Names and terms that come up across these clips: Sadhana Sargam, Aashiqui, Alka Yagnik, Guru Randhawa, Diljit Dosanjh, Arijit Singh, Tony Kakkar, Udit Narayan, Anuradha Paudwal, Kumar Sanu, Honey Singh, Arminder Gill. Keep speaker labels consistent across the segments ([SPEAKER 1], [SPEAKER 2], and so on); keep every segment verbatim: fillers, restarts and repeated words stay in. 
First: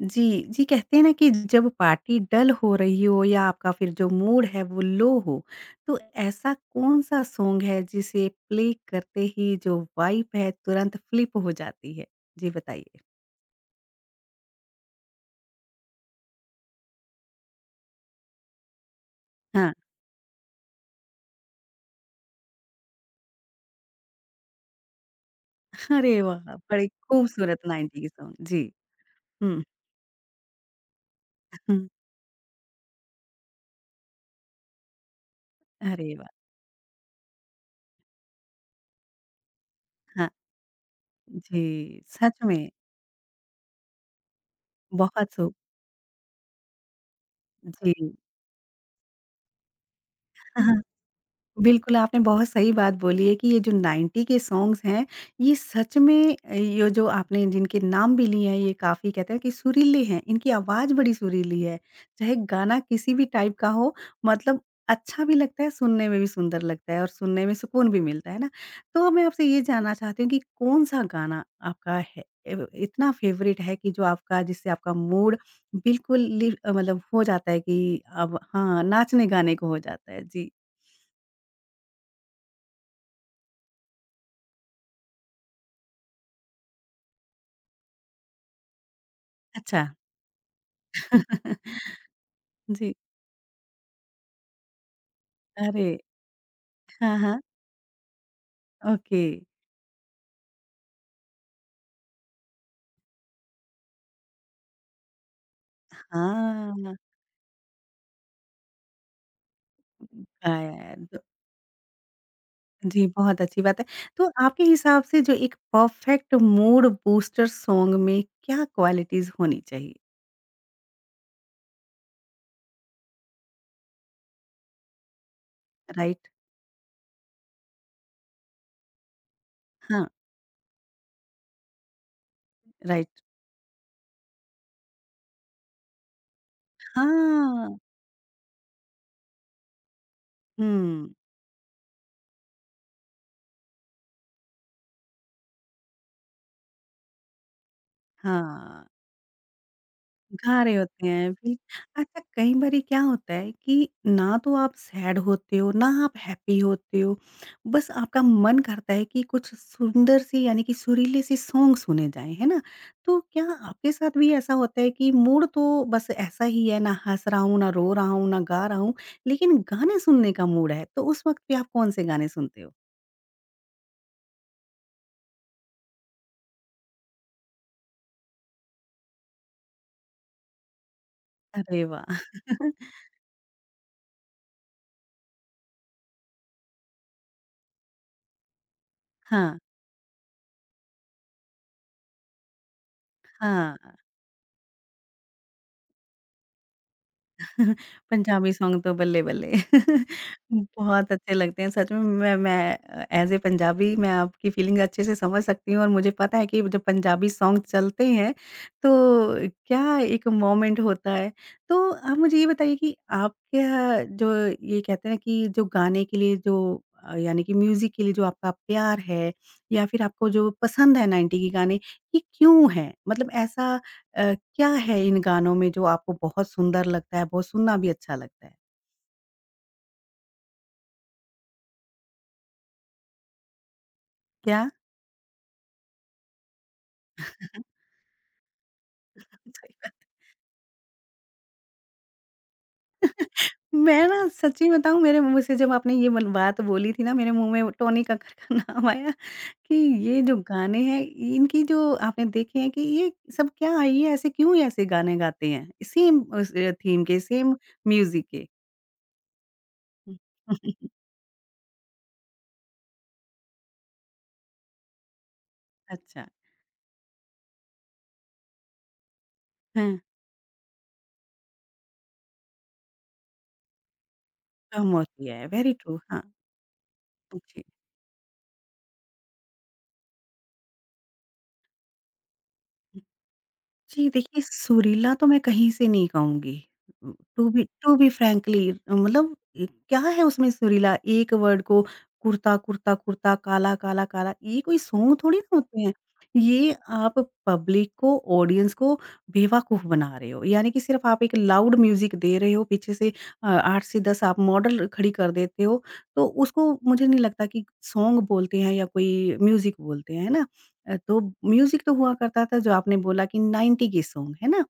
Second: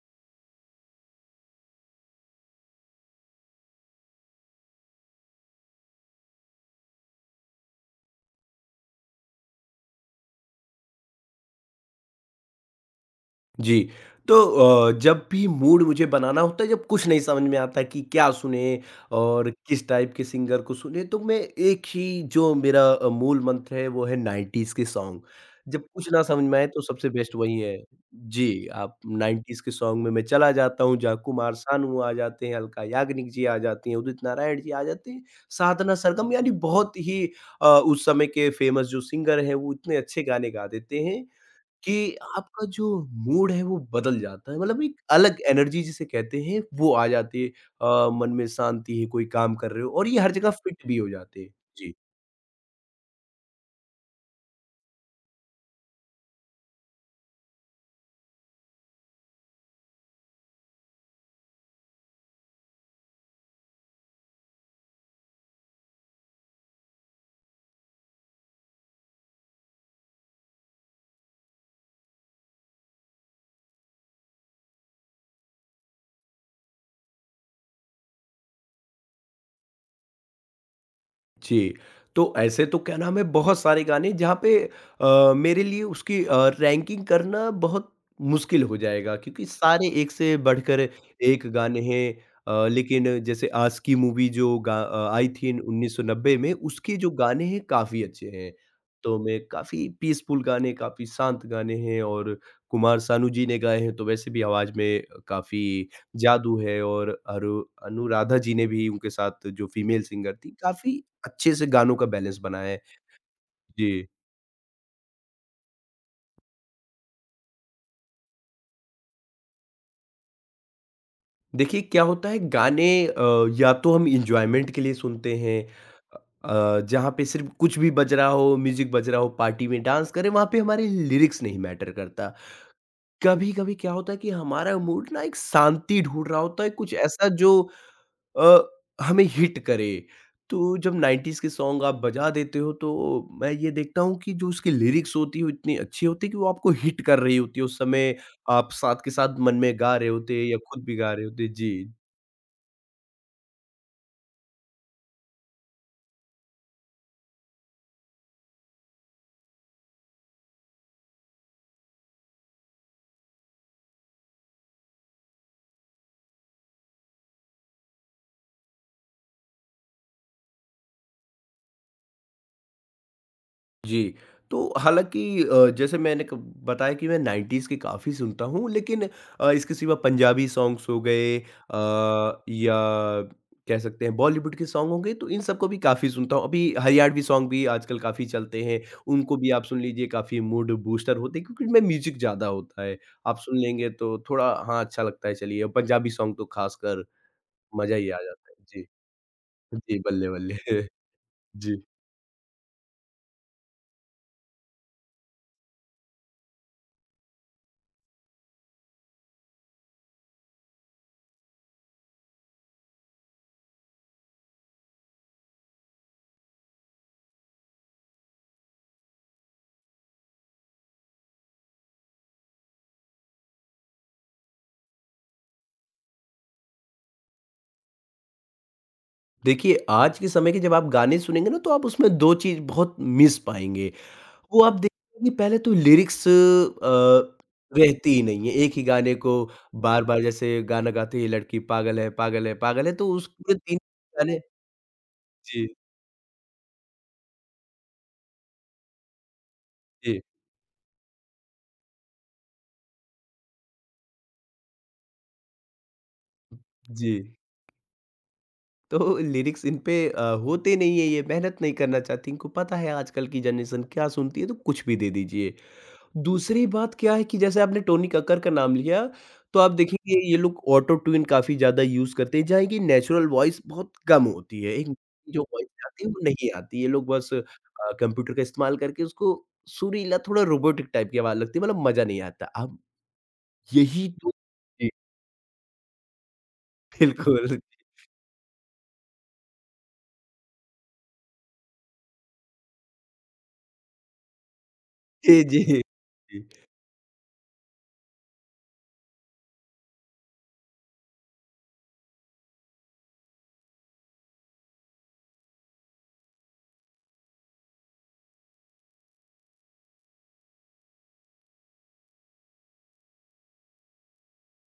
[SPEAKER 1] जी, जी कहते हैं ना कि जब पार्टी डल हो रही हो या आपका फिर जो मूड है वो लो हो, तो ऐसा कौन-सा सॉन्ग है जिसे प्ले करते ही जो वाइब है तुरंत फ्लिप हो जाती है? जी बताइए।
[SPEAKER 2] जी, तो अ, जब भी मूड मुझे बनाना होता है, जब कुछ नहीं समझ में आता कि क्या सुनें और
[SPEAKER 1] हाँ,
[SPEAKER 2] किस टाइप के सिंगर को सुनें, तो मैं एक ही जो मेरा अ, मूल मंत्र है, वो है नाइन्टीज़ के सॉन्ग। जब कुछ
[SPEAKER 1] अरे
[SPEAKER 2] ना समझ
[SPEAKER 1] वाह!
[SPEAKER 2] में आए तो
[SPEAKER 1] बड़े
[SPEAKER 2] सबसे बेस्ट वही
[SPEAKER 1] खूबसूरत
[SPEAKER 2] है।
[SPEAKER 1] नाइन्टीज़ सॉन्ग जी।
[SPEAKER 2] जी, आप नाइन्टीज़
[SPEAKER 1] हुँ।
[SPEAKER 2] के सॉन्ग में मैं चला जाता हूँ, जाकू मारसानू आ जाते हैं, अलका याग्निक जी आ जाती हैं, उदित नारायण जी आ जाते हैं, साधना
[SPEAKER 1] अरे वाह!
[SPEAKER 2] सरगम यानी बहुत ही अ, उस समय के फेमस जो सिंगर हैं, वो इतने अच्छे
[SPEAKER 1] हाँ।
[SPEAKER 2] गाने गा देते हैं कि
[SPEAKER 1] जी, सच
[SPEAKER 2] आपका
[SPEAKER 1] में।
[SPEAKER 2] जो मूड है वो बदल जाता है। मतलब एक
[SPEAKER 1] बहुत
[SPEAKER 2] अलग
[SPEAKER 1] सु
[SPEAKER 2] एनर्जी जिसे कहते हैं वो आ जाती है।
[SPEAKER 1] जी।
[SPEAKER 2] अ, मन में शांति है, कोई काम कर रहे हो और ये हर जगह फिट भी हो जाते हैं। जी।
[SPEAKER 1] बिल्कुल, आपने बहुत सही बात बोली है कि ये जो नब्बे के सॉन्ग्स हैं, ये सच में अ, ये जो आपने जिनके नाम भी लिए हैं, ये काफ़ी कहते हैं कि सुरीले हैं, इनकी आवाज़ बड़ी सुरीली है। चाहे गाना किसी भी टाइप का हो, मतलब अच्छा भी लगता है, सुनने में भी सुंदर लगता है और सुनने में सुकून भी मिलता है ना। तो मैं आपसे ये जानना चाहती हूँ कि कौन-सा गाना आपका है एव इतना फ़ेवरेट है कि जो आपका जिससे आपका मूड बिल्कुल लिव अ, मतलब हो जाता है कि अब हाँ, नाचने-गाने को हो जाता है? जी।
[SPEAKER 2] जी, तो ऐसे तो क्या नाम है बहुत सारे गाने जहाँ पे अ, मेरे लिए उसकी अ, रैंकिंग करना बहुत मुश्किल हो जाएगा क्योंकि
[SPEAKER 1] अच्छा।
[SPEAKER 2] सारे एक से बढ़कर एक गाने हैं। अ,
[SPEAKER 1] जी।
[SPEAKER 2] लेकिन जैसे आशिकी मूवी जो गा अ, आई थी
[SPEAKER 1] अरे!
[SPEAKER 2] उन्नीस सौ नब्बे में उसके जो
[SPEAKER 1] हाँ, हाँ।
[SPEAKER 2] गाने हैं काफ़ी अच्छे हैं। तो
[SPEAKER 1] ओके।
[SPEAKER 2] मैं काफ़ी पीसफुल गाने, काफ़ी शांत गाने हैं और कुमार सानू जी ने गाए हैं तो वैसे भी आवाज़ में काफ़ी जादू है
[SPEAKER 1] हाँ,
[SPEAKER 2] और अरु अनुराधा जी ने भी उनके साथ जो फीमेल सिंगर थी काफ़ी
[SPEAKER 1] गायब तो
[SPEAKER 2] अच्छे से गानों का बैलेंस बनाएँ।
[SPEAKER 1] जी, बहुत अच्छी बात है।
[SPEAKER 2] जी।
[SPEAKER 1] तो आपके हिसाब से जो एक परफेक्ट मूड बूस्टर सॉन्ग में क्या क्वालिटीज़ होनी चाहिए?
[SPEAKER 2] देखिए क्या होता है गाने अ, या तो हम एन्जॉयमेंट के लिए सुनते हैं
[SPEAKER 1] राइट?
[SPEAKER 2] अ, जहाँ पे सिर्फ़ कुछ भी बज रहा हो, म्यूज़िक बज रहा हो, पार्टी में
[SPEAKER 1] हाँ,
[SPEAKER 2] डांस करें, वहाँ पे हमारे लिरिक्स नहीं मैटर करता।
[SPEAKER 1] राइट।
[SPEAKER 2] कभी-कभी क्या होता है कि हमारा मूड ना एक शांति ढूँढ रहा होता है, कुछ ऐसा जो
[SPEAKER 1] हाँ।
[SPEAKER 2] अ, हमें हिट करे। तो जब
[SPEAKER 1] हुँ।
[SPEAKER 2] नाइन्टीज़ के सॉन्ग आप बजा देते हो तो मैं ये देखता हूँ कि जो उसकी लिरिक्स होती है वो इतनी अच्छी होती है कि वो आपको हिट कर रही होती है। उस समय आप
[SPEAKER 1] हाँ।
[SPEAKER 2] साथ के साथ मन में गा रहे होते या
[SPEAKER 1] गारे
[SPEAKER 2] खुद भी
[SPEAKER 1] होते
[SPEAKER 2] गा रहे
[SPEAKER 1] हैं,
[SPEAKER 2] होते।
[SPEAKER 1] बिल
[SPEAKER 2] जी।
[SPEAKER 1] अच्छा कई बारी क्या होता है कि ना तो आप सैड होते हो, ना आप हैप्पी होते हो, बस आपका मन करता है कि कुछ सुंदर सी यानी कि सुरीली सी सॉन्ग सुने जाएँ, है ना? तो क्या आपके साथ भी ऐसा होता है कि मूड तो बस ऐसा ही है, ना हँस रहा हूँ, ना रो रहा हूँ, ना गा रहा हूँ, लेकिन गाने सुनने का मूड है, तो उस वक़्त पे आप कौन से गाने सुनते हो?
[SPEAKER 2] जी, तो हालाँकि अ, जैसे मैंने क बताया कि मैं नाइन्टीज़ के काफ़ी सुनता हूँ, लेकिन अ, इसके सिवा पंजाबी सॉन्ग्स हो गए
[SPEAKER 1] अरे वाह!
[SPEAKER 2] अ, या कह सकते हैं बॉलीवुड के सॉन्ग हो गए, तो इन सबको भी काफ़ी सुनता हूँ। अभी हरियाणवी सॉन्ग भी आजकल काफ़ी चलते हैं, उनको भी
[SPEAKER 1] हाँ,
[SPEAKER 2] आप सुन लीजिए, काफ़ी मूड बूस्टर होते हैं क्योंकि इनमें म्यूज़िक ज़्यादा होता है। आप सुन
[SPEAKER 1] हाँ।
[SPEAKER 2] लेंगे तो थोड़ा हाँ, अच्छा लगता है चलिए, और पंजाबी सॉन्ग तो ख़ासकर मज़ा ही आ जाता
[SPEAKER 1] पंजाबी
[SPEAKER 2] है। जी,
[SPEAKER 1] सॉन्ग तो बल्ले-बल्ले।
[SPEAKER 2] जी, बल्ले-बल्ले।
[SPEAKER 1] बहुत अच्छे लगते हैं
[SPEAKER 2] जी।
[SPEAKER 1] सच में। मैं मैं अ, ऐज़ ए पंजाबी मैं आपकी फ़ीलिंग अच्छे से समझ सकती हूँ और मुझे पता है कि जब पंजाबी सॉन्ग चलते हैं, तो क्या एक मोमेंट होता है। तो आप मुझे ये बताइए कि आपके यहाँ जो ये कहते हैं कि जो गाने के लिए जो अ, यानी कि म्यूज़िक के लिए जो आपका प्यार है या फिर आपको जो पसंद है नब्बे के गाने, ये क्यों है? मतलब ऐसा अ, क्या है इन गानों में जो आपको बहुत सुंदर लगता है, बहुत सुनना भी अच्छा लगता है?
[SPEAKER 2] देखिए, आज के समय के जब आप गाने सुनेंगे ना तो आप उसमें दो चीज़ बहुत मिस पाएँगे। वो
[SPEAKER 1] क्या?
[SPEAKER 2] आप देखेंगे कि पहले तो लिरिक्स अ, रहती ही नहीं है। एक ही गाने को
[SPEAKER 1] सही बात।
[SPEAKER 2] बार-बार जैसे गाना गाते ये लड़की पागल है, पागल है, पागल है तो उस पूरे तीन
[SPEAKER 1] मैं ना
[SPEAKER 2] गाने
[SPEAKER 1] सच्ची बताऊँ मेरे मुँह से जब
[SPEAKER 2] जी,
[SPEAKER 1] आपने ये मन बात बोली थी ना मेरे मुँह में टोनी कक्कड़ का नाम आया कि
[SPEAKER 2] जी।
[SPEAKER 1] ये जो गाने हैं इनकी जो आपने देखे हैं कि ये सब क्या है? ये ऐसे क्यों ये ऐसे गाने गाते हैं? सेम उस अ, थीम के,
[SPEAKER 2] जी,
[SPEAKER 1] सेम म्यूज़िक के।
[SPEAKER 2] तो लिरिक्स इन पे अ, होते
[SPEAKER 1] हुँ।
[SPEAKER 2] नहीं है, ये मेहनत नहीं करना चाहती। इनको पता है आजकल की जनरेशन क्या सुनती है तो कुछ भी दे दीजिए।
[SPEAKER 1] अच्छा।
[SPEAKER 2] दूसरी बात क्या है कि जैसे आपने टोनी कक्कर का नाम लिया, तो आप
[SPEAKER 1] हाँ,
[SPEAKER 2] देखेंगे ये लोग ऑटो ट्यून काफ़ी ज़्यादा यूज़ करते हैं, जहाँ की नेचुरल वॉइस बहुत कम होती है। एक
[SPEAKER 1] कम होती
[SPEAKER 2] जो
[SPEAKER 1] है,
[SPEAKER 2] वॉइस
[SPEAKER 1] वेरी ट्रू।
[SPEAKER 2] आती है वो
[SPEAKER 1] हाँ,
[SPEAKER 2] नहीं आती, ये लोग बस
[SPEAKER 1] जी।
[SPEAKER 2] अ, कंप्यूटर का इस्तेमाल करके उसको सुरीला थोड़ा रोबोटिक टाइप की आवाज़ लगती है मतलब मज़ा नहीं आता। अब यही
[SPEAKER 1] जी,
[SPEAKER 2] तो
[SPEAKER 1] देखिए
[SPEAKER 2] जी,
[SPEAKER 1] सुरीला तो मैं कहीं से नहीं कहूँगी। उम, टू
[SPEAKER 2] बिल्कुल।
[SPEAKER 1] बी टू बी फ्रैंकली मतलब ए, क्या है उसमें सुरीला? एक वर्ड को कुर्ता, कुर्ता, कुर्ता, काला, काला, काला ये कोई सॉन्ग थोड़ी ना
[SPEAKER 2] जी, जी।
[SPEAKER 1] होते हैं।
[SPEAKER 2] जी।
[SPEAKER 1] ये आप पब्लिक को, ऑडियंस को बेवकूफ़ बना रहे हो। यानी कि सिर्फ़ आप एक लाउड म्यूज़िक दे रहे हो, पीछे से अ, आठ से दस आप मॉडल खड़ी कर देते हो। तो उसको मुझे नहीं लगता कि सॉन्ग बोलते हैं या कोई म्यूज़िक बोलते हैं, है ना? अ, तो म्यूज़िक तो हुआ करता था जो आपने बोला कि नब्बे के सॉन्ग, है ना?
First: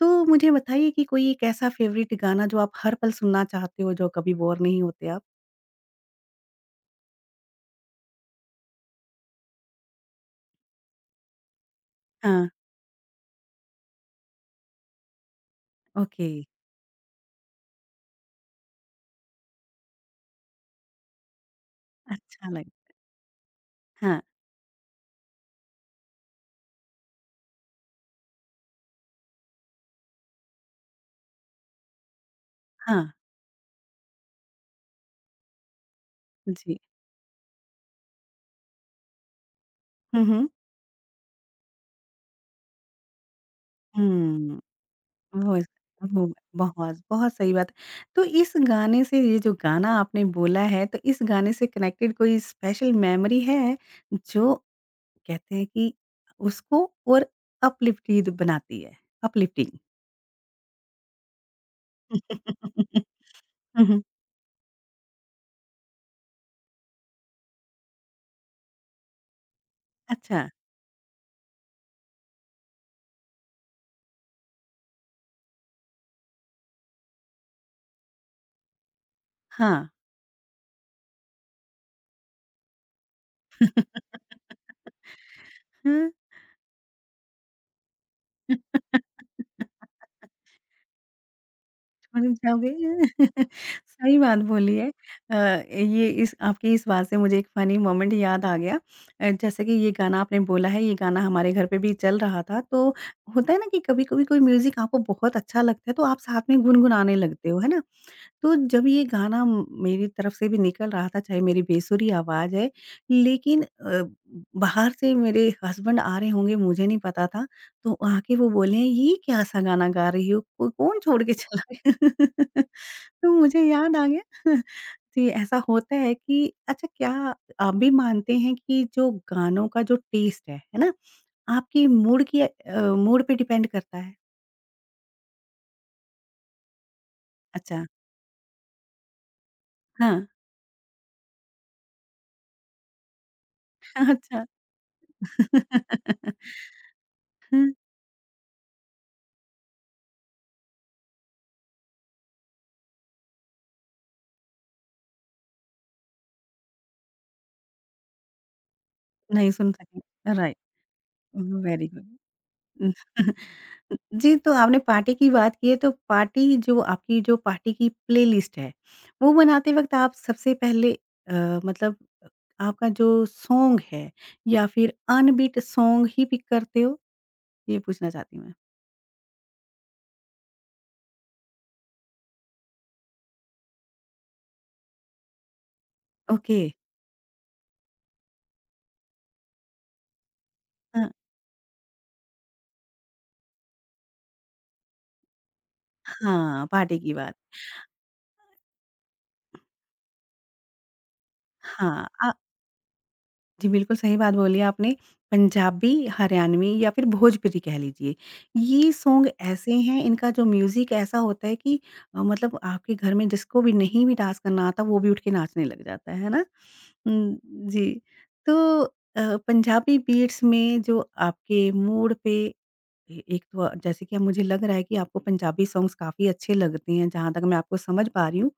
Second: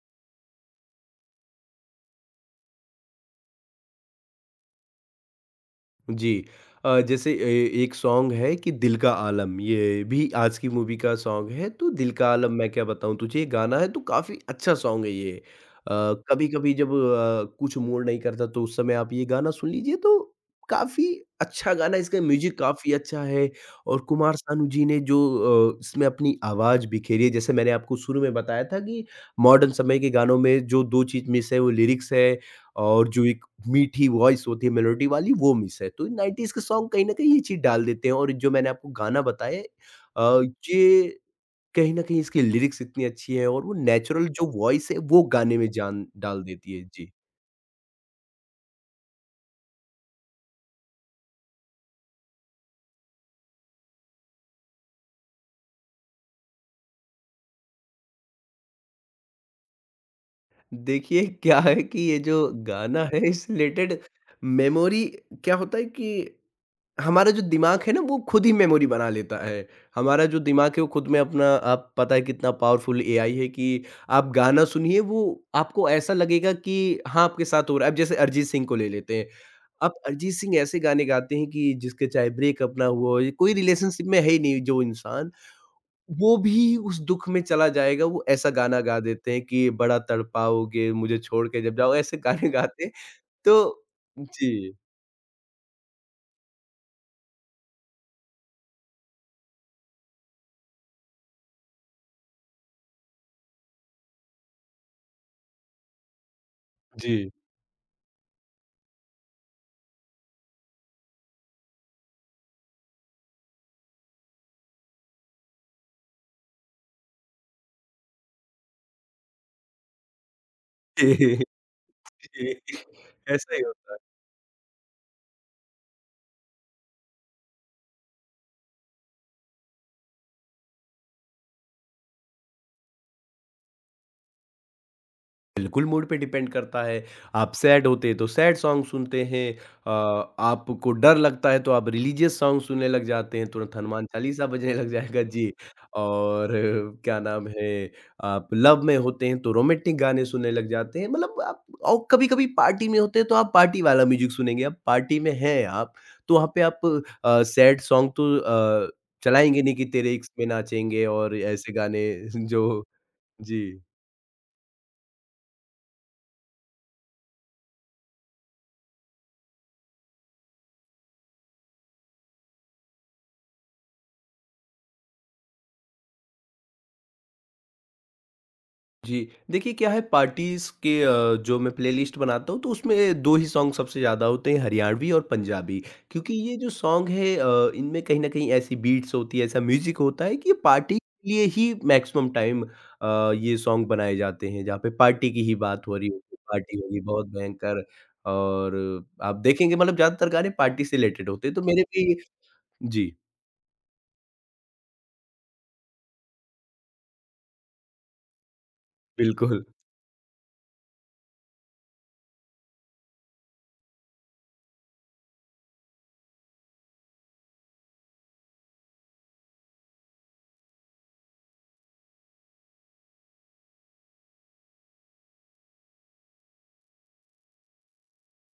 [SPEAKER 1] तो मुझे बताइए कि कोई एक ऐसा फ़ेवरेट गाना जो आप हर पल सुनना चाहते हो, जो कभी बोर नहीं होते आप?
[SPEAKER 2] जी। अ, जैसे ए एक सॉन्ग है कि दिल का आलम, ये भी आज की मूवी का सॉन्ग है, तो दिल का
[SPEAKER 1] हाँ,
[SPEAKER 2] आलम मैं क्या बताऊँ तुझे, ये गाना है तो काफ़ी अच्छा सॉन्ग है ये। अ,
[SPEAKER 1] ओके।
[SPEAKER 2] कभी-कभी जब अ, कुछ मूड नहीं करता तो उस समय आप ये गाना सुन लीजिए तो काफ़ी अच्छा गाना है, इसका
[SPEAKER 1] अच्छा
[SPEAKER 2] म्यूज़िक
[SPEAKER 1] लग
[SPEAKER 2] काफ़ी अच्छा है और
[SPEAKER 1] हाँ,
[SPEAKER 2] कुमार सानू जी ने जो अ, इसमें अपनी आवाज़ बिखेरी है, जैसे मैंने आपको शुरू में बताया था कि मॉडर्न समय के गानों में जो दो चीज़ मिस है वो लिरिक्स है
[SPEAKER 1] हाँ।
[SPEAKER 2] और जो एक मीठी वॉइस होती है मेलोडी वाली वो मिस है। तो नाइन्टीज़ के
[SPEAKER 1] जी।
[SPEAKER 2] सॉन्ग कहीं न कहीं ये चीज़ डाल देते हैं और जो मैंने आपको गाना बताया
[SPEAKER 1] हुँ,
[SPEAKER 2] अ,
[SPEAKER 1] हुँ।
[SPEAKER 2] ये कहीं न कहीं इसकी लिरिक्स इतनी अच्छी है और वो नेचुरल जो
[SPEAKER 1] हुँ।
[SPEAKER 2] वॉइस है वो
[SPEAKER 1] वो
[SPEAKER 2] गाने
[SPEAKER 1] इस
[SPEAKER 2] में जान
[SPEAKER 1] वो
[SPEAKER 2] डाल देती है।
[SPEAKER 1] बहुत,
[SPEAKER 2] जी।
[SPEAKER 1] बहुत सही बात है। तो इस गाने से ये जो गाना आपने बोला है, तो इस गाने से कनेक्टेड कोई स्पेशल मेमोरी है, जो कहते हैं कि उसको और अपलिफ्टिड बनाती है? अपलिफ्टिंग।
[SPEAKER 2] देखिए, क्या है कि ये जो गाना है इस
[SPEAKER 1] हुँ,
[SPEAKER 2] रिलेटेड
[SPEAKER 1] हुँ।
[SPEAKER 2] मेमोरी क्या होता है कि हमारा जो दिमाग है ना वो खुद ही मेमोरी बना लेता है। हमारा जो
[SPEAKER 1] अच्छा।
[SPEAKER 2] दिमाग है वो खुद में अपना आप पता है कितना पावरफुल एआई है कि आप गाना सुनिए वो आपको ऐसा लगेगा कि हाँ, आपके साथ हो रहा है। अब जैसे अरिजीत सिंह को ले लेते हैं।
[SPEAKER 1] हाँ।
[SPEAKER 2] अब अरिजीत सिंह ऐसे गाने गाते हैं कि जिसके चाहे ब्रेकअप ना हुआ हो, कोई रिलेशनशिप में है ही नहीं जो इंसान,
[SPEAKER 1] हाँ,
[SPEAKER 2] वो भी उस दुःख में चला जाएगा। वो ऐसा गाना गा देते हैं कि बड़ा तड़पाओगे मुझे छोड़ के जब जाओ, ऐसे
[SPEAKER 1] छोड़
[SPEAKER 2] गाने
[SPEAKER 1] जाओगे?
[SPEAKER 2] गाते हैं। तो
[SPEAKER 1] सही बात
[SPEAKER 2] जी,
[SPEAKER 1] बोली है। अ, ये इस आपकी इस बात से मुझे एक फ़नी मोमेंट याद आ गया। अ, जैसे कि ये गाना आपने बोला है, ये गाना हमारे घर पे भी चल रहा था, तो होता है ना कि कभी-कभी कोई म्यूज़िक आपको बहुत अच्छा लगता है, तो आप साथ में गुनगुनाने
[SPEAKER 2] जी।
[SPEAKER 1] लगते हो, है ना? तो जब ये गाना म मेरी तरफ से भी निकल रहा था, चाहे मेरी बेसुरी आवाज़ है, लेकिन अ, बाहर से मेरे हस्बैंड आ रहे होंगे, मुझे नहीं पता था। तो आके वो बोले, "ये क्या-सा गाना गा रही हो? को कौन छोड़ के चला
[SPEAKER 2] जी,
[SPEAKER 1] गया?" तो
[SPEAKER 2] ऐसा ही
[SPEAKER 1] मुझे
[SPEAKER 2] होता
[SPEAKER 1] याद
[SPEAKER 2] है।
[SPEAKER 1] आ गया। जी, ऐसा होता है कि अच्छा क्या आप भी मानते हैं कि जो गानों का जो टेस्ट है, है ना? आपके मूड की अ, मूड पे डिपेंड करता है?
[SPEAKER 2] बिल्कुल, मूड पे डिपेंड करता है। आप
[SPEAKER 1] अच्छा।
[SPEAKER 2] सैड होते हैं तो सैड सॉन्ग सुनते हैं, अ,
[SPEAKER 1] हाँ।
[SPEAKER 2] आपको डर लगता है तो आप रिलीजियस सॉन्ग सुनने लग जाते हैं, तुरंत हनुमान
[SPEAKER 1] अच्छा।
[SPEAKER 2] चालीसा बजने लग जाएगा। जी, और अ, क्या नाम है, आप लव में होते हैं तो रोमांटिक गाने सुनने लग जाते हैं। मतलब आप और कभी-कभी पार्टी में होते हैं तो आप पार्टी वाला म्यूज़िक सुनेंगे। अब पार्टी में हैं आप, तो वहाँ पे आप अ, सैड सॉन्ग तो अ,
[SPEAKER 1] नहीं
[SPEAKER 2] चलाएँगे
[SPEAKER 1] सुन
[SPEAKER 2] नहीं कि
[SPEAKER 1] सके।
[SPEAKER 2] तेरे इश्क में
[SPEAKER 1] राइट,
[SPEAKER 2] नाचेंगे और ऐसे
[SPEAKER 1] वेरी
[SPEAKER 2] गाने
[SPEAKER 1] गुड।
[SPEAKER 2] जो जी।
[SPEAKER 1] जी, तो आपने पार्टी की बात की है तो पार्टी जो आपकी जो पार्टी की प्लेलिस्ट है, वो बनाते वक़्त आप सबसे पहले अ, मतलब आपका जो सॉन्ग है या फिर अनबीट सॉन्ग ही पिक करते हो? ये पूछना चाहती हूँ मैं।
[SPEAKER 2] जी, देखिए क्या है पार्टीज़ के अ, जो मैं प्लेलिस्ट बनाता हूँ तो उसमें दो ही सॉन्ग सबसे ज़्यादा होते हैं हरियाणवी और पंजाबी क्योंकि ये
[SPEAKER 1] ओके।
[SPEAKER 2] जो सॉन्ग है अ, इनमें कहीं न कहीं ऐसी बीट्स होती है, ऐसा म्यूज़िक होता है कि ये पार्टी
[SPEAKER 1] हाँ,
[SPEAKER 2] के लिए ही मैक्सिमम टाइम अ, ये सॉन्ग बनाए जाते हैं जहाँ पे पार्टी की ही बात हो रही होती है,
[SPEAKER 1] हाँ,
[SPEAKER 2] पार्टी
[SPEAKER 1] पार्टी
[SPEAKER 2] होगी
[SPEAKER 1] की
[SPEAKER 2] बहुत
[SPEAKER 1] बात।
[SPEAKER 2] भयंकर और आप देखेंगे मतलब ज़्यादातर गाने पार्टी से रिलेटेड होते हैं तो मेरे
[SPEAKER 1] हाँ,
[SPEAKER 2] भी
[SPEAKER 1] आ
[SPEAKER 2] जी,
[SPEAKER 1] जी, बिल्कुल सही बात बोली आपने। पंजाबी, हरियाणवी या फिर भोजपुरी कह लीजिए, ये सॉन्ग
[SPEAKER 2] बिल्कुल।
[SPEAKER 1] ऐसे हैं, इनका जो म्यूज़िक ऐसा होता है कि अ, मतलब आपके घर में जिसको भी नहीं भी डांस करना आता, वो भी उठ के नाचने लग जाता है, है ना? हुँ। जी। तो अ, पंजाबी बीट्स में जो आपके मूड पे ए एक तो जैसे कि अब मुझे लग रहा है कि आपको पंजाबी सॉन्ग्स काफ़ी अच्छे लगते हैं, जहाँ तक मैं आपको समझ पा रही हूँ।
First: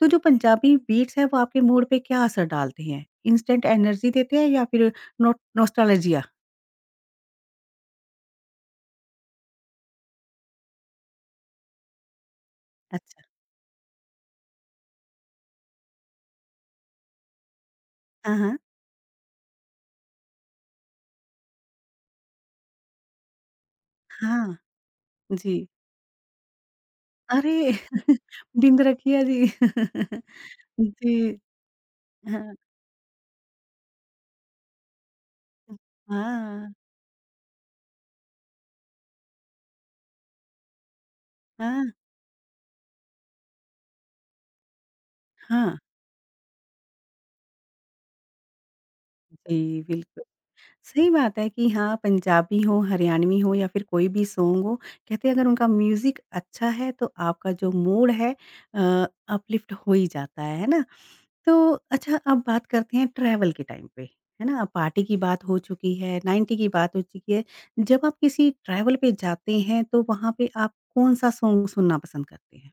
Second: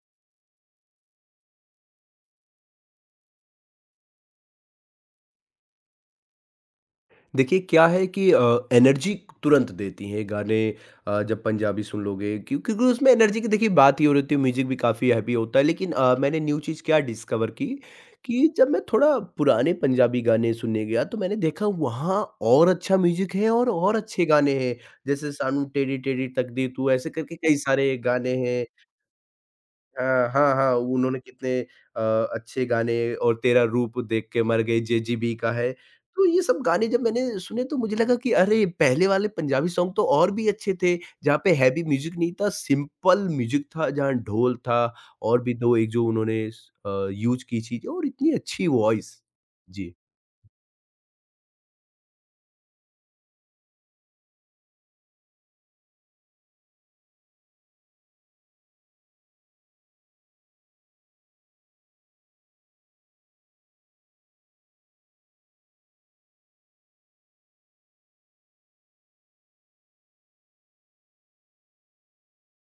[SPEAKER 1] तो जो पंजाबी बीट्स हैं वो आपके मूड पे क्या असर डालते हैं? इंस्टेंट एनर्जी देते हैं या फिर नो नॉस्टैल्जिया?
[SPEAKER 2] देखिए क्या है कि अ, एनर्जी तुरंत देती हैं गाने अ, जब पंजाबी सुन लोगे क्यों क्योंकि उसमें
[SPEAKER 1] अच्छा।
[SPEAKER 2] एनर्जी की देखिए बात ही हो रही होती है म्यूजिक भी काफ़ी हैप्पी होता है लेकिन अ, मैंने न्यू चीज़ क्या डिस्कवर की
[SPEAKER 1] हाँ,
[SPEAKER 2] कि
[SPEAKER 1] हाँ।
[SPEAKER 2] जब मैं थोड़ा पुराने पंजाबी गाने सुनने गया तो मैंने देखा वहाँ और अच्छा म्यूजिक है और और अच्छे गाने
[SPEAKER 1] हाँ।
[SPEAKER 2] हैं जैसे सानू
[SPEAKER 1] जी।
[SPEAKER 2] टेढ़ी टेढ़ी तकदीर तू ऐसे करके कई
[SPEAKER 1] अरे!
[SPEAKER 2] सारे गाने हैं
[SPEAKER 1] बिंद रखिया जी।
[SPEAKER 2] अ, हाँ, हाँ, उन्होंने
[SPEAKER 1] जी।
[SPEAKER 2] कितने अ,
[SPEAKER 1] हाँ।
[SPEAKER 2] अच्छे गाने और तेरा रूप देख के मर गई जेजीबी का है। तो ये सब
[SPEAKER 1] हाँ,
[SPEAKER 2] गाने जब मैंने सुने तो मुझे लगा कि अरे! पहले वाले पंजाबी सॉन्ग तो और भी अच्छे थे, जहाँ पे हैवी
[SPEAKER 1] हाँ,
[SPEAKER 2] म्यूज़िक नहीं था, सिंपल म्यूज़िक था, जहाँ ढोल था और भी दो
[SPEAKER 1] हाँ।
[SPEAKER 2] एक जो उन्होंने स अ, यूज़ की चीज़ें और इतनी अच्छी वॉइस।
[SPEAKER 1] जी,
[SPEAKER 2] जी।
[SPEAKER 1] बिल्कुल। सही बात है कि हाँ, पंजाबी हो, हरियाणवी हो या फिर कोई भी सॉन्ग हो, कहते हैं अगर उनका म्यूज़िक अच्छा है तो आपका जो मूड है अ, अपलिफ्ट हो ही जाता है, है ना? तो अच्छा अब बात करते हैं ट्रैवल के टाइम पे, है ना? अब पार्टी की बात हो चुकी है, नब्बे की बात हो चुकी है। जब आप किसी ट्रैवल पे जाते हैं तो वहाँ पे आप कौन-सा सॉन्ग सुनना पसंद करते हैं?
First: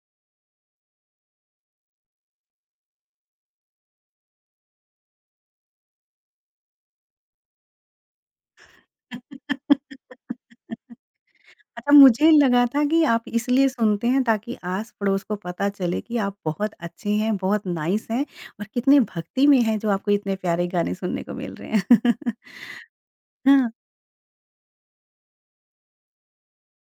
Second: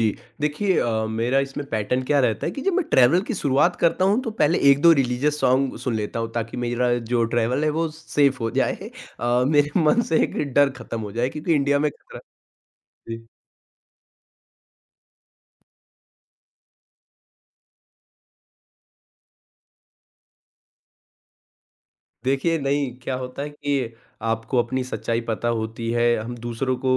[SPEAKER 2] जी, देखिए अ, मेरा इसमें पैटर्न क्या रहता है कि जब मैं ट्रैवल की शुरुआत करता हूँ तो पहले एक दो रिलीजियस सॉन्ग सुन लेता हूँ ताकि मेरा जो ट्रैवल है वो सेफ हो जाए अ, मेरे मन से एक डर खत्म हो जाए क्योंकि इंडिया में
[SPEAKER 1] अच्छा,
[SPEAKER 2] खतरा
[SPEAKER 1] मुझे लगा था कि आप इसलिए सुनते हैं ताकि आस-पड़ोस को पता चले कि आप बहुत अच्छे हैं, बहुत नाइस हैं और कितने भक्ति में हैं जो आपको इतने प्यारे गाने सुनने को मिल रहे हैं।
[SPEAKER 2] देखिए, नहीं, क्या होता है
[SPEAKER 1] हाँ,
[SPEAKER 2] कि आपको अपनी सच्चाई पता होती है, हम दूसरों को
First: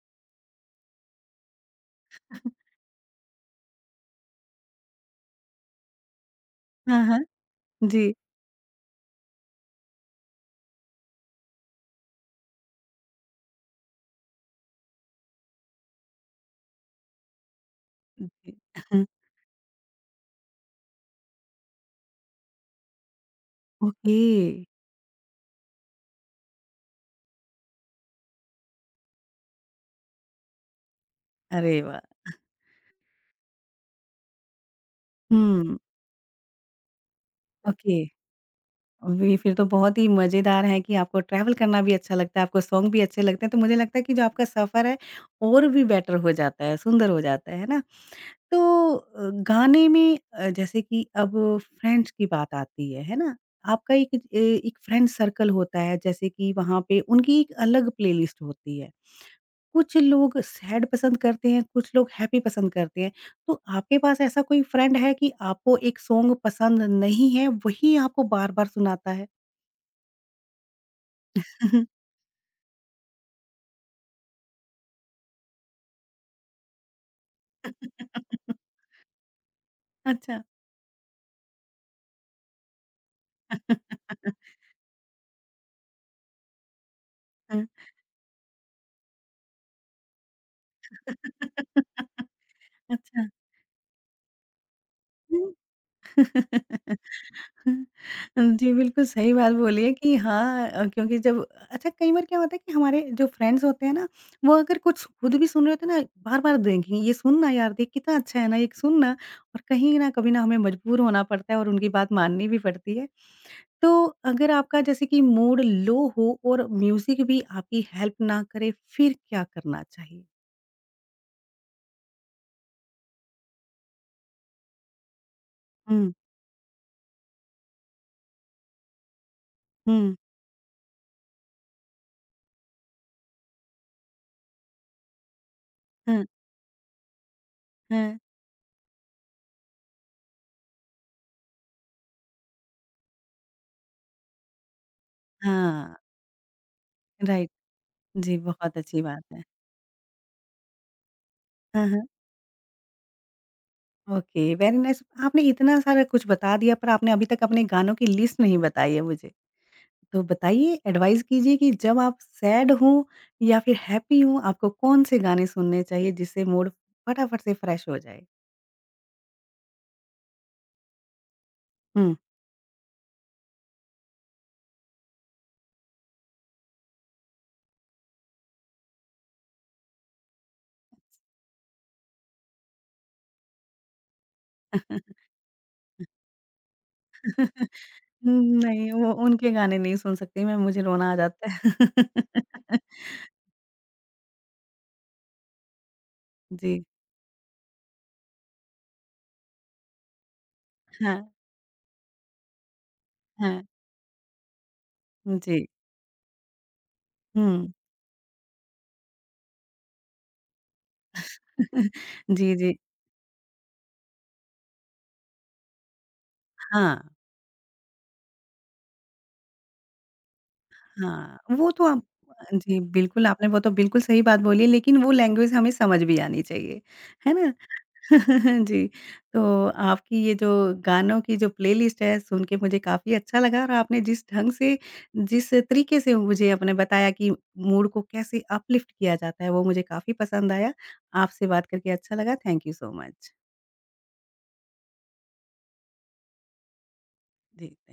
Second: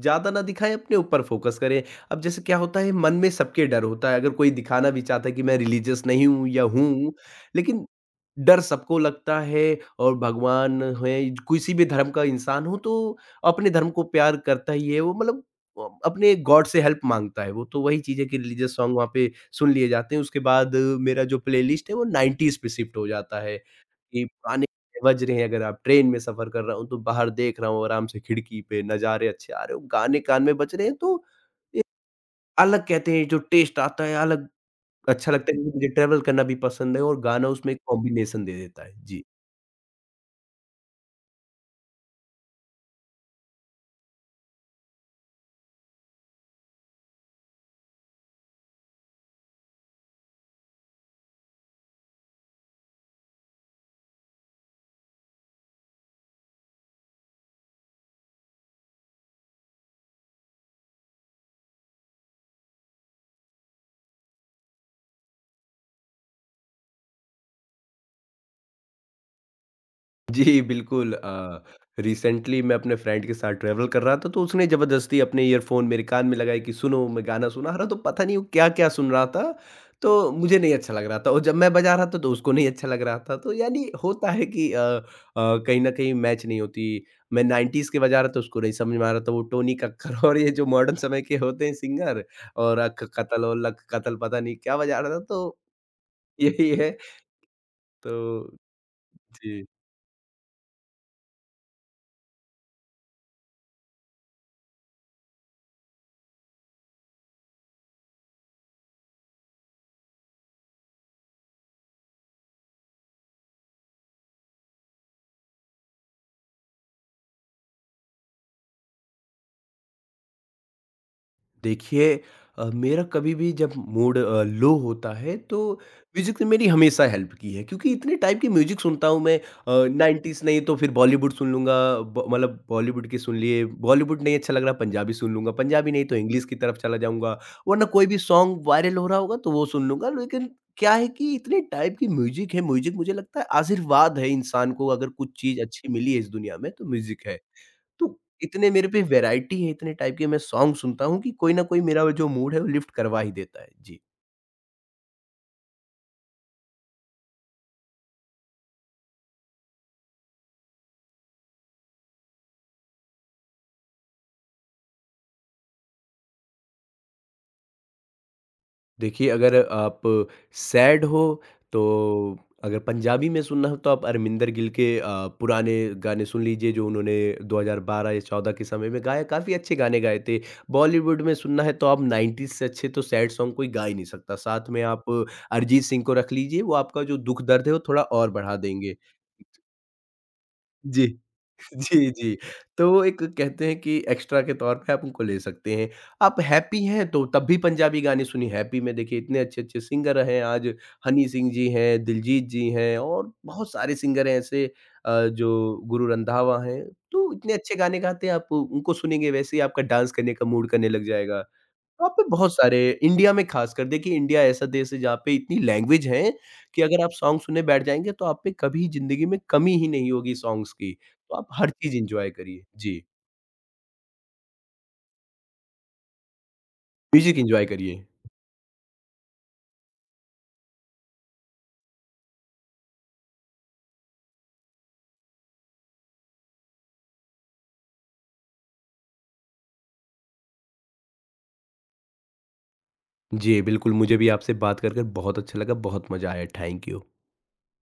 [SPEAKER 2] ज़्यादा ना दिखाएँ, अपने ऊपर फ़ोकस करें। अब जैसे क्या होता है, मन में सबके डर होता है, अगर कोई दिखाना भी चाहता है कि मैं रिलीजियस नहीं हूँ या
[SPEAKER 1] हाँ,
[SPEAKER 2] हूँ,
[SPEAKER 1] हाँ।
[SPEAKER 2] लेकिन
[SPEAKER 1] जी,
[SPEAKER 2] डर सबको लगता है और भगवान हैं, किसी भी धर्म का इंसान हो, तो अपने धर्म को प्यार करता ही है वो, मतलब अ, अपने गॉड से हेल्प माँगता है वो। तो वही चीज़ है कि
[SPEAKER 1] जी।
[SPEAKER 2] रिलीजियस सॉन्ग वहाँ पे सुन लिए जाते हैं, उसके बाद मेरा जो प्लेलिस्ट है, वो नाइन्टीज़ पे शिफ्ट हो जाता है।
[SPEAKER 1] ओके।
[SPEAKER 2] कि पुराने बज रहे हैं, अगर आप ट्रेन में सफ़र कर रहा हूँ, तो बाहर देख रहा हूँ आराम से खिड़की पे, नज़ारे अच्छे आ रहे हो, गाने कान में बज रहे हैं, तो
[SPEAKER 1] अरे
[SPEAKER 2] एक
[SPEAKER 1] वाह!
[SPEAKER 2] अलग कहते हैं जो टेस्ट आता है, अलग अच्छा लगता है क्योंकि
[SPEAKER 1] हुँ।
[SPEAKER 2] मुझे ट्रैवल करना भी पसंद है और गाना उसमें एक
[SPEAKER 1] ओके।
[SPEAKER 2] कॉम्बिनेशन दे देता है। जी।
[SPEAKER 1] वे फिर तो बहुत ही मज़ेदार है कि आपको ट्रैवल करना भी अच्छा लगता है, आपको सॉन्ग भी अच्छे लगते हैं, तो मुझे लगता है कि जो आपका सफ़र है और भी बेटर हो जाता है, सुंदर हो जाता है, है ना? तो अ, गाने में अ, जैसे कि अब फ्रेंड्स की बात आती है, है ना? आपका एक ए एक फ्रेंड सर्कल होता है जैसे कि वहाँ पे उनकी एक अलग प्लेलिस्ट होती है। कुछ लोग सैड पसंद करते हैं, कुछ लोग हैप्पी पसंद करते हैं। तो आपके पास ऐसा कोई फ्रेंड है कि आपको एक सॉन्ग पसंद नहीं है, वही आपको बार-बार सुनाता है?
[SPEAKER 2] जी, बिल्कुल अ, रिसेंटली मैं अपने फ्रेंड के साथ ट्रैवल कर रहा था, तो उसने ज़बरदस्ती अपने ईयरफ़ोन मेरे कान में लगाए कि सुनो, मैं गाना सुना रहा तो पता नहीं वो क्या-क्या सुन रहा था, तो
[SPEAKER 1] अच्छा।
[SPEAKER 2] मुझे नहीं अच्छा लग रहा था और जब मैं बजा रहा था तो उसको नहीं अच्छा लग रहा था। तो यानी होता है कि अ अ, कहीं न कहीं मैच नहीं होती। मैं नाइन्टीज़ के बजा रहा था उसको नहीं समझ में आ रहा था, वो टोनी कक्कर और ये जो मॉडर्न समय के होते हैं सिंगर और अक
[SPEAKER 1] अच्छा।
[SPEAKER 2] कतल और लक कतल पता नहीं क्या बजा रहा था, तो यही है। तो
[SPEAKER 1] अच्छा जी, बिल्कुल सही बात
[SPEAKER 2] जी।
[SPEAKER 1] बोली है कि हाँ अ, क्योंकि जब अच्छा कई बार क्या होता है कि हमारे जो फ्रेंड्स होते हैं ना, वो अगर कुछ खुद भी सुन रहे होते हैं ना, बार-बार देखेंगे, "ये सुन ना यार, देख कितना अच्छा है ना, ये सुन ना।" और कहीं न कभी ना हमें मजबूर होना पड़ता है और उनकी बात माननी भी पड़ती है। तो अगर आपका जैसे कि मूड लो हो और म्यूज़िक भी आपकी हेल्प ना करे, फिर क्या करना चाहिए?
[SPEAKER 2] देखिए अ, मेरा कभी भी जब मूड अ, लो होता है तो
[SPEAKER 1] हुँ,
[SPEAKER 2] म्यूज़िक ने मेरी हमेशा हेल्प की है क्योंकि इतने टाइप की म्यूज़िक सुनता हूँ मैं
[SPEAKER 1] हुँ,
[SPEAKER 2] नाइन्टीज़ नहीं तो फिर बॉलीवुड सुन लूँगा ब- मतलब बॉलीवुड के सुन लिए बॉलीवुड नहीं अच्छा लग रहा पंजाबी सुन लूँगा पंजाबी नहीं तो
[SPEAKER 1] हाँ,
[SPEAKER 2] इंग्लिश की तरफ चला जाऊँगा वरना कोई भी
[SPEAKER 1] हाँ,
[SPEAKER 2] सॉन्ग वायरल हो रहा होगा तो वो सुन लूँगा लेकिन क्या है कि इतने टाइप की म्यूज़िक है म्यूज़िक मुझे लगता है आशीर्वाद है इंसान को अगर कुछ चीज़ अच्छी
[SPEAKER 1] हाँ,
[SPEAKER 2] मिली है इस दुनिया में तो म्यूज़िक है
[SPEAKER 1] राइट।
[SPEAKER 2] तो
[SPEAKER 1] जी,
[SPEAKER 2] इतने
[SPEAKER 1] बहुत
[SPEAKER 2] मेरे
[SPEAKER 1] अच्छी
[SPEAKER 2] पे
[SPEAKER 1] बात है।
[SPEAKER 2] वैरायटी है, इतने टाइप के मैं सॉन्ग सुनता हूँ कि कोई ना कोई
[SPEAKER 1] हाँ, हाँ।
[SPEAKER 2] मेरा जो मूड है वो लिफ्ट करवा ही देता है। जी।
[SPEAKER 1] Okay, very nice. आपने इतना सारा कुछ बता दिया पर आपने अभी तक अपने गानों की लिस्ट नहीं बताई है मुझे। तो बताइए एडवाइस कीजिए कि जब आप सैड हों या फिर हैप्पी हों आपको कौन से गाने सुनने चाहिए जिससे मूड फटाफट से फ्रेश हो जाए?
[SPEAKER 2] देखिए अगर आप सैड हो तो
[SPEAKER 1] हुँ।
[SPEAKER 2] अगर पंजाबी में सुनना हो तो आप अरमिंदर गिल के अ, पुराने गाने सुन लीजिए जो उन्होंने दो हज़ार बारह या चौदह के समय में गाए, काफ़ी अच्छे गाने गाए थे। बॉलीवुड में सुनना है तो आप नाइन्टीज़ से अच्छे तो सैड सॉन्ग कोई गा ही नहीं सकता। साथ में आप अरिजीत सिंह को रख लीजिए, वो आपका जो दुःख दर्द है वो थोड़ा और बढ़ा
[SPEAKER 1] नहीं,
[SPEAKER 2] देंगे।
[SPEAKER 1] वो उनके गाने नहीं सुन सकती मैं, मुझे रोना
[SPEAKER 2] जी।
[SPEAKER 1] आ जाता है।
[SPEAKER 2] जी, जी। तो वो एक कहते हैं कि एक्स्ट्रा के तौर पे आप उनको ले सकते हैं। आप हैप्पी
[SPEAKER 1] जी।
[SPEAKER 2] हैं तो तब भी पंजाबी गाने सुनिए, हैप्पी में देखिए इतने अच्छे-अच्छे सिंगर हैं आज
[SPEAKER 1] हाँ,
[SPEAKER 2] हनी सिंह जी हैं, दिलजीत जी हैं और
[SPEAKER 1] हाँ।
[SPEAKER 2] बहुत सारे सिंगर हैं ऐसे अ,
[SPEAKER 1] जी।
[SPEAKER 2] जो गुरु रंधावा हैं। तो इतने
[SPEAKER 1] हुँ।
[SPEAKER 2] अच्छे गाने गाते हैं आप उनको सुनेंगे वैसे ही आपका डांस करने का मूड करने लग जाएगा। वहाँ पे
[SPEAKER 1] जी,
[SPEAKER 2] बहुत
[SPEAKER 1] जी।
[SPEAKER 2] सारे इंडिया में ख़ासकर देखिए इंडिया ऐसा देश है जहाँ पे इतनी लैंग्वेज है, कि अगर आप
[SPEAKER 1] हाँ।
[SPEAKER 2] सॉन्ग सुनने बैठ जाएँगे तो आप पे कभी ज़िंदगी में कमी ही नहीं होगी सॉन्ग्स की। तो
[SPEAKER 1] हाँ,
[SPEAKER 2] आप हर
[SPEAKER 1] वो तो
[SPEAKER 2] चीज़
[SPEAKER 1] आप
[SPEAKER 2] एन्जॉय करिए।
[SPEAKER 1] जी,
[SPEAKER 2] जी,
[SPEAKER 1] बिल्कुल आपने वो तो बिल्कुल सही बात बोली है, लेकिन वो लैंग्वेज हमें समझ भी आनी चाहिए, है
[SPEAKER 2] म्यूज़िक
[SPEAKER 1] ना?
[SPEAKER 2] एन्जॉय करिए।
[SPEAKER 1] जी, तो आपकी ये जो गानों की जो प्लेलिस्ट है, सुन के मुझे काफ़ी अच्छा लगा और आपने जिस ढंग से, जिस तरीके से मुझे आपने बताया कि मूड को कैसे अपलिफ्ट किया जाता है, वो मुझे काफ़ी पसंद आया। आपसे बात करके अच्छा लगा, थैंक यू सो मच।
[SPEAKER 2] जी, बिल्कुल मुझे भी आपसे बात कर कर बहुत अच्छा लगा, बहुत मज़ा आया। Thank you.
[SPEAKER 1] Ji, thank